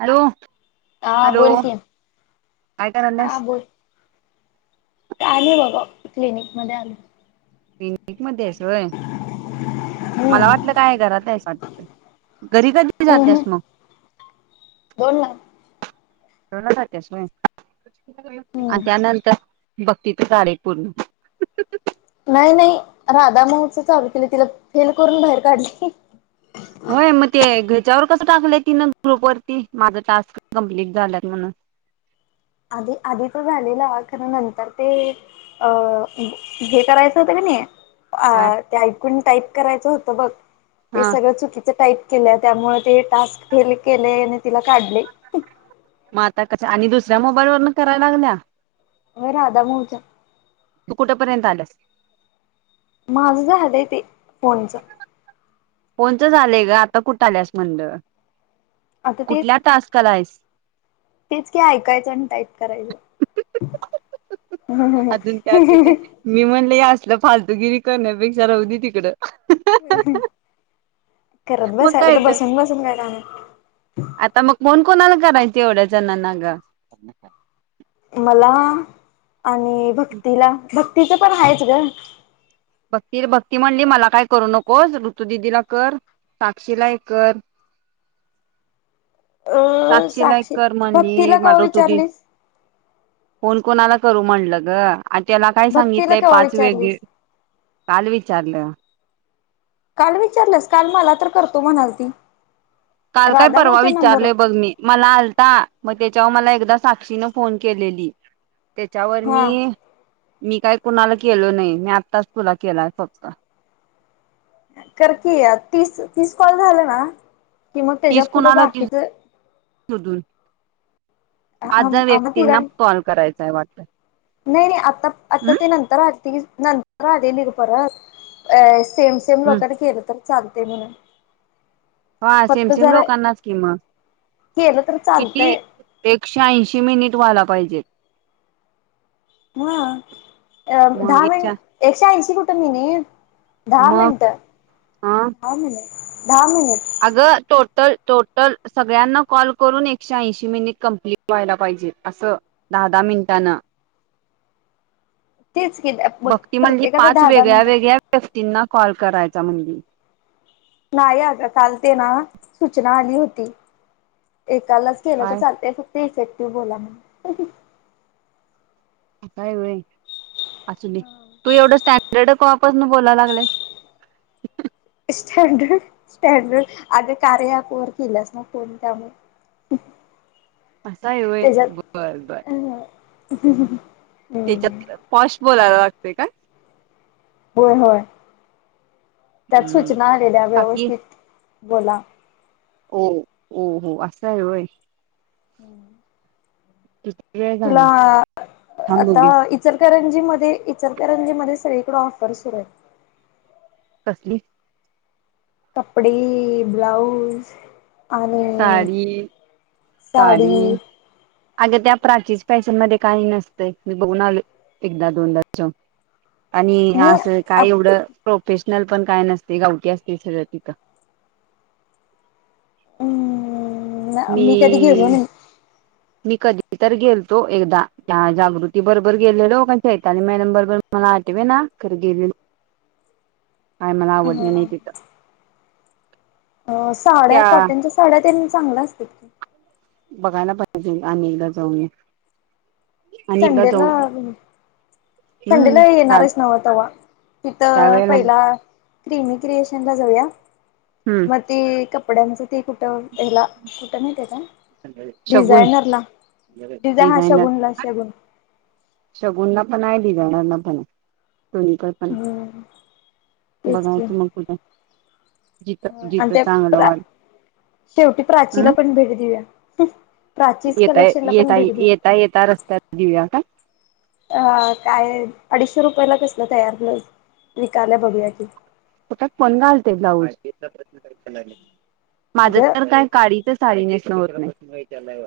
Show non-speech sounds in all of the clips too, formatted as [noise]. Hello हा hello बोल की काय कारला स आ बघा क्लिनिक मध्ये आलोय पिकनिक मध्ये आहेसय मला हम्म वाटलं काय घरात आहेस वाट घरी कधी जातस हम्म मग. दोन लाख य आणि हम्म त्यानंतर भघती तर तारिख पूर्ण. नाही नाही! राधा महोत्सव चालू केले. तिला फेल करून बाहेर काढली. होय मग ते घ्याच्यावर कस. टाकलं ति ग्रुप वरती माझ टास्क कंप्लीट झाला म्हणून. आधी आधीच झालेलं. खर नंतर ते अ हे करायचं होत काय ना. ते ऐकून टाईप करायचं होत बघ ते हा सगळं चुकीच टाइप केल्या त्यामुळे ते टास्क फेल केले आणि तिला काढले. मग आता कस? आणि दुसऱ्या मोबाईल वरन करायला लागल्या. अ राधा मोूहचा तू कुठपर्यंत आलास. माझं झा झालंय ते फोनचं. कोणच झालंय ग? आता कुठ आल्यास मंड आता ते कुठल्या टास्काला आहेस? तेच का ऐकायचं आणि टाईप करायचं. हम्म अजून त्यात ते ह! मी म्हणलं हे फालतुगिरी करण्यापेक्षा राहू दे तिकडं. हम् हम! करत मग बसायला काय तर बसून बसून करणार. आता मग फोन कोणाला करायच एवढ्या जणना ग. मला आणि भक्तीला. भक्तीचं पण आहेच ग. भक्ती भक्ती म्हणली मला काय करू नकोस ऋतुददीला कर साक्षीलायकर अ साक्षीलाय साक्षीला कर म्हण भक्तीला कवा मडव तुरी विचारलीस कोण कोणाला करू म्हणलं ग आ त्याला काय भक्तीला सांगितलंय केव्हा पाच वेगे विचारलीस काल विचारलं काल विचारलंस काल मला तर करतो म्हणालदीी काल काय परवा विचारलय बघ मी मला आलता मग त्यावर मला एकदा साक्षीन फोन केलेली त्याच्यावर हा मी मी काही कुणाला केलो नाही मी आत्ताच तुला केलाय फक्त करकीि तीस तीस कॉल झालं ना कि मग त्याच्या पुढं बाकीच शधून आज आम्हा व्यक्तींना तिघां कॉल करायचाय वाटत नाही नाही आता आता हम्म ते नंतर रा नंतर आले परत अ सेम सेम हम्म लोकांनी केलं तर चालते म्हणून हा फक्त सेमसेम जरा लोकांनाच किंमत केलं तर किती चालतंय एकशे ऐंशी मिनिट व्हाला पाहिजेत ह अ दहा मग मिन एकशे एकशे ऐंशी कुटुंबीनी दहा मग मिनिट अ दहा मिनिट अगं तो तर टोटल सगळ्यांना कॉल करून एकशे ऐशी मिनिट कंप्ट व्हायला पाहिजे अस दधहा मिनटनां तेच की मग भघती म्हणली प्रत्येकाला पाच दहा दहा वेगळ्या मिनिट वेगळ्या व्यक्तींना कॉल करायचा म्हणली नाही आता चालते ना सूचना आली होती एकालाच केलं तर काय चालत फक्त इफेक्टिव्ह बोला म्ह काय वे असुली तू एवढं स्टँडर्ड क वापसून बोलायला लागलेस [unintelligible] स्टँडर्ड स्टँडर्ड अग कारेकोर केलंस ना कोण त्यामुळे [unintelligible] असा आहे होयल बर बर ह त्याच्यात पॉश बोलायला लागतेय का होय होय त्यात हम्म सूचना आलेल्या व्यवस्थित बोला हो हो असं आहेय हम्म वेळ तुला झाला. थांबू आता घे. इचार करण इतरंजी मध्ये सगळीकडे ऑफररू आहेत सली कपडे ब्लाउज आणि साडी साडी अग त्या प्राची फॅशन मध्ये काही नसतंय मी बघून आलो एकदा दोनदा आणि असं काय एवढं प्रोफेशनल पण काय नसते गावट असतील सगळं तिथं हम्म मी कधी गेलो नाही मी कधी तर गेलतो एकदा त्या जागृती बरोबर गेलेलोच्याैतानी मॅन बरोबर मला आठवे ना ख गेले काय मला आवडलं नाही तिथं अ साड्या त्या कॉटनच्या साड्या त्यां चांगल्या असतात की बघायला पाहिजे आणि् एकदा जाऊन आणि एकदा सडेला जाऊन आवी हम्म संडेला चाल येणारच नव तेव्हा तिथं त्यावेेळेला पहिला क्रिमी क्रिएशन ला जाऊया हम्म मग ते कपड्यांच तेप तर त्याला कुठं नाही त्याचा शगुन डिझायनरला डिझानराला नाही डिझायनर शगुन ला शगुन शगुनला पण आहे डिझायनर पण आहे कणीक पण हम्म तेच की बघायचं मग कुठं जिथं आणि जिथं त्या चांगलं प्र वाट शेवटी प्राचीला हं पण भेट देऊया प्राचीज येता कलेक्शनला पण येता भेट देऊया येता येता रस्त्यात देऊया का ह काय अडीचशे रुपयला कसलं तयार न विकाल्या बघूया की फट पण घालते ब्लाज माझ अगं तर काय साडीतच साडी नेसणे होत नाही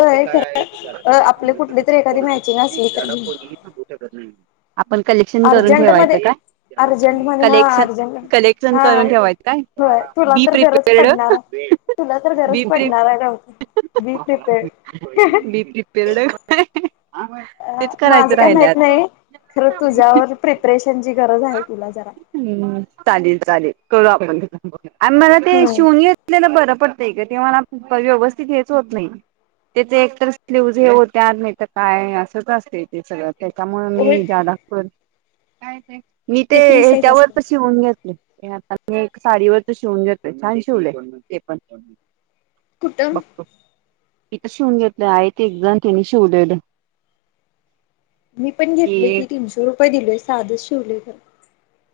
असे काय आहे खरं की ज्याला अ तुम्ही आपले थांबू कुठली शकत तरी एखादी मॅचिंग कोणीही असली तर झाड घेऊ कोणीही थांबू शकत नाही आपण कलेक्शन करून अर्जंट ठेवायचं मध्ये का अर्जंट मध्ये हा कलेक्शन अर्जंट कलेक्शन हा करून ठेवायच का होय तुला बी तर गरज प्रिपेर्ड पडणार तुला तर गरच पडणार का होत मी प्रिपेरड आहे अ माझं काय माहत नाही खरं तुझ्यावर प्रिपरेशनची गर हम् चालेल चालेल करू आपण आणि मला ते हम्म शिवून घेतलेलं बरं पडतंय का ते मला व्यवस्थित हेच होत नाही त्याचे एकतर स्लीवज हे होते नाही तर काय असंच असते ते सगळ्यात त्याच्यामुळे होय मी जादा तर मी ते फ्री साईज असतं हच्यावरच शिवून घेतले आता मी एक साडीवरच शिवून घेतोय छान शिवले ते पण कुठं बघतो तिथं शिवून घेतलं आहे ते एक जण तिने शिवलेलं मी पण ती घेतल की एक तीनशे रुपये दिलोय साधच शिवले खरं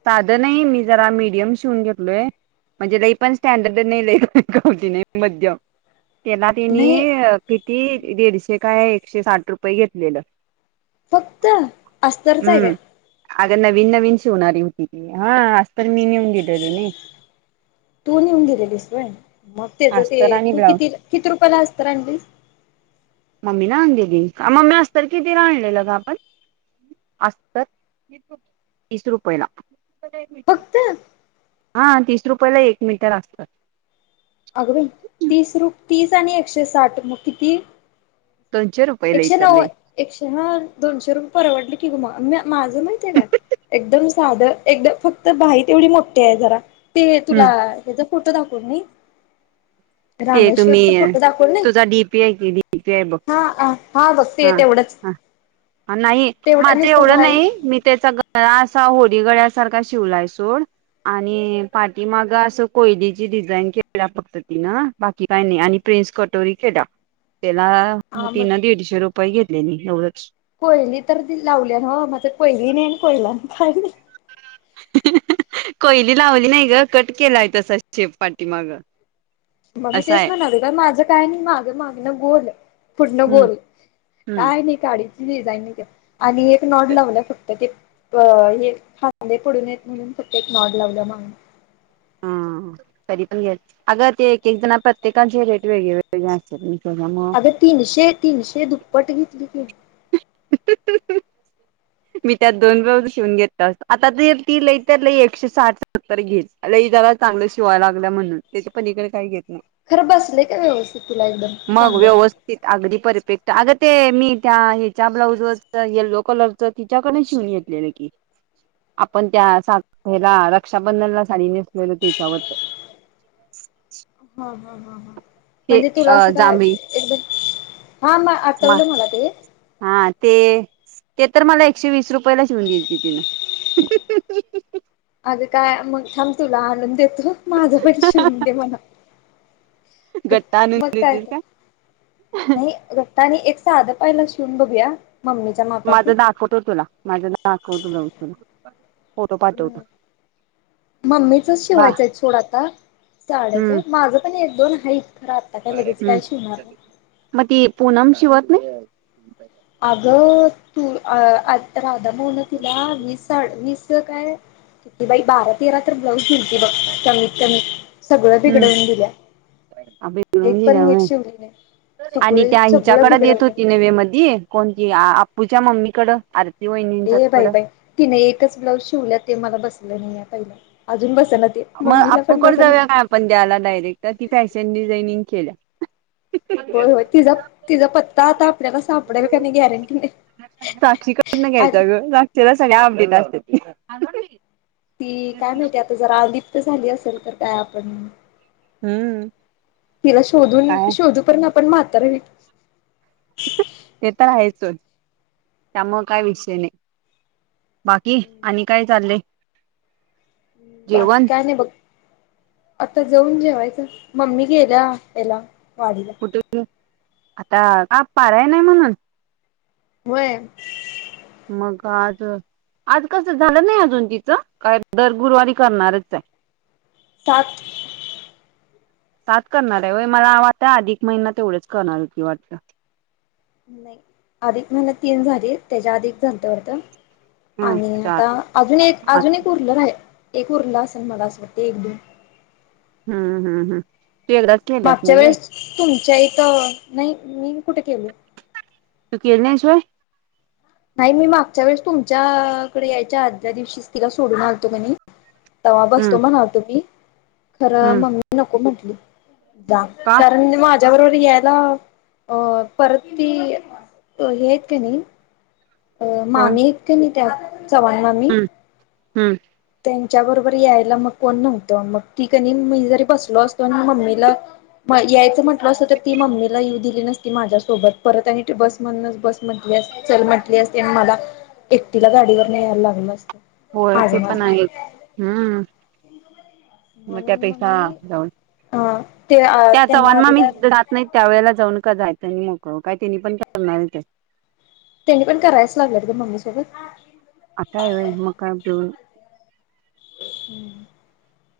साधं नाही मी जरा मीडियम शिवून घेतलोय म्हणजे लई पण स्टँडर्ड नाही लई गावठी नाही मध्यम त्याला तिनी नाही किती दीडशे काय एकशे साठ रुपये घेतलेलं फक्त अस्तरच आहे काय अग नवीन नवीन शिवणारी होणारी होती त हा तर मी नेऊन दिलेलो नाही तू निेऊन दिलेलीस मग त्याच ते अस्तर आणि तू ब्लाऊज किती किती रुपयाला अस्तर आणलीस मम्मी ना अ मम्मी अस्तर कितीला आणलेलं ग आपण अस्तर तीस रुपयेला फक्त हा तीस रुपयाला एक मीटर अस्तर अग बाई तीस रु तीस आणि एकशे साठ मग किती दोनशे रुपये एकशे नव्द एकशे ह दोनशे रुपये परवडले की ग मग माझं माहती आहे का एकदम साधं एकदम फक्त बाहीत एवढी मोठी आहे जरा ते हम्म तुला त्याच कुठं दाखवून म ते तुम्ही दाखवून नाही तुझा डीपी आहे कि डीपी आहे बघ हा बघ ते हा तेवढंच ह नाही तेवढं माझं नुसतं एवढं भाई नाही मी त्याचा गळा असा होडीगळ्या अस सारखा शिवलाय सोड आणि पाठीमाग असं कोयलीची डिझाईन केळल्या फक्त तिन बाकी काय नाही आणि प्रिन्स कटोरी खेडा त्याला हा मग तीन दीडशे रुपये घेत हो कोयली तर लावली ना हो माझ कोयली नाही कोयला काय कोयली लावली नाही ग कट केलाय तस शेप पाटीमाग मग मी तेच म्हणाते कारण माझं काय नाही मागं मागनं गोल पुढण हम्म गोल हम्म काय नाही काढ डिझाईन आणि एक नॉड लावलं फक्त ते हे खांदे पडून येत म्हणून मॉलावलं मग हा तरी पण घ्या अगं ते एक एक जण प्रत्येकाची रेट वेगळे वेगळे असेल आता तीनशे तीनशे दुप्पट घेतली की मी त्यात दोन बाऊज शिवून घेत असो आता ज ती लईत ल एकशे साठ सत्तर घेतल लई त्याला चांगलं शिवायला लागलं म्हणून त्या प ेत नाही खरं बसले का व्यवस्थित तुला एकदम मग चांगलं व्यवथित अगदी परपेग ते मी त्या ह्याच्या ब्लाउज वरच येल्लो कलरच तिच्याकडे शिवून घेतलेलं की आपण त्या सा्याला रक्षाबंधनला साडी नेसलेलो त्याच्यावर [inaudible] हा हा ह ह म्हणजे तुला अ असं काय एकदम हा म आठवलं मला ते हा ते ते तर मला एकशे वीस रुपयाला शिवन द्या तिनं अगं काय मग थांब तुला आनून देतो माझं पण शिवून दे म्हणा गट्टा आणून मग काय देतील ते नाही रतानी एक साधं पाहिला शिवून बघया माझं नाखवट तुला माझं ना आखवत तुला फोटो पाठवतो मम्मीचच बा शिवायचंय ोडा आता साड्याच माझं पण एक दोन आहे हम् मग ती पनम शिवत नाही अगं तू आता राधा म्हऊन तुला वीस वीस काय की बाई बारा तेरा तर ब्लाऊज बघ कमीत कमी सगळं बिघडवून दिल्या एक पण नीट बेूनल्या शिवली नाही आणि सगळे त्या सगळं हिच्याकड येत बिघडवलंय होती नवे मध्ये कोणती आप्पूच्या मम्मीकड अर ए बाई बाई तिने एकच ब्लाऊज शिवल्या ते मला बसलं नाही आहे पहिलं अजून बस मग आपूकड जाऊया काय आपण द्यायला डायरेक्ट ती फॅशन डिझाईनिंग केल्या हो हो तिचा तिचा पत्ता आता आपल्याला सापडेल का नाही गॅरंटी नाही साक्षीकडनं घ्यायचा आली ग लाग ह थोड ती काय माहिती आता जर आदीपत झाली असेल तर काय आपण हम्म तिला शोधून काय शोधू पर्ंत आपण म्हातार आहे ते तर आहेचच त्यामु काय विषय नाही बाकी आणि काय चाललंय बाकी जेवण काय नाही बघ आता जाऊन जेवायचं मम्मी गेल्या याला वाडीला कुठे आता का पाराय नाही म्हणून होय मगज आज कसं झालं नाही अजून तिचं काय दर गुरुवारी करणारच आहे सात सात करणार आहे व मला वाटता आधिक महिना तेवढाच करणार होती वाटत नाही अधिक म्हला तीन झाली त्याच्या अधिक झालतवरत हम्म आणि चार आता अजून एक हम्म अजून एक उरल आहे एक उरला असेल मला असं वाटते एक दो हम्म हम्म हम् मागच्या वेळेस तुमच्या इथं नाही मी कुठे केल तू केरल्याशवाय नाही मी मागच्या वेळेस तुमच्याकडे यायच्या आदल्या दिवशीच तिला सोडून आणतो म्हणे तवा बसतो हम्म म्हणा तुम्ही खरं हम्म मम्मी नको म्हंटली जा का कारण मा जबरवरर येला अ परती हेयत का नाही अ कोण मामी आहेत कणी त्या चव्हाण मामी हम् त्यांच्या बरोबर यायला मग कोण नव्हतो मग ती कणी मी जरी बसलो असतो आणि मम्मीला पण यायचं म्हंटलं असतो तर ती मम्मीला येऊ दिली नसती माझ्यासोबत परत आणि ते बस मदनेच बस चल म्हटली असती आणि मला एकटीला गाडीवरन यायला लागलं असत होय ते पण आहे हम्म मग त्या म्हणून पेक्षा मी जाऊन अ ते त्या त्यांना चव्हाण मामी अभिदा तिथं राहत नाही त्या वेळेला जाऊन का जायचं मोकळ काय त्यांनी पण करणार ते त्यांनी पण करायच लागल्यात ग ते मम्मी सोबत असं आहे व्हय मग काय [inaudible] हम्म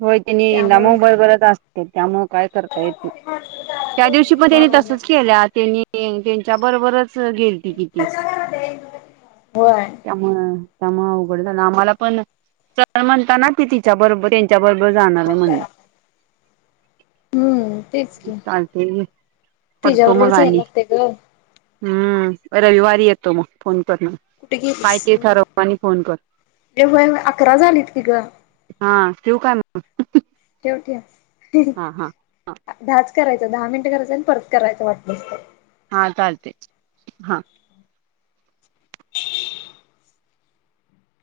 होय त्यांनी नाम बरोबरच असते त्यामुळं काय करता येत त्या दिवशी पण हा त्यांनी तसच केल्या त्यांनी त्यांच्या बरोबरच गेलती कि ती होय त्यामुळं त्यामुळं अवघड झालं आम्हाला पण चल म्हणताना ती तिच्या बरोबर येइ त्याच्याबरोबर जाणार आहे म्हणली हम्म तेच की ल ते परतो तिच्याबरोबरच यायला मगणी लागते ग [unintelligible] हम्म रविवारी येतो मग फोन कर कुठे गेलीस काय ते ठरव आणि फोन कर ए होय होय अकरा झालीत की ग ठिव काय मग दहाच ठेव हा हा करायचं दहा मिनिट करायचं आणि परत करायचं वाटलस तर हा चालतंय हा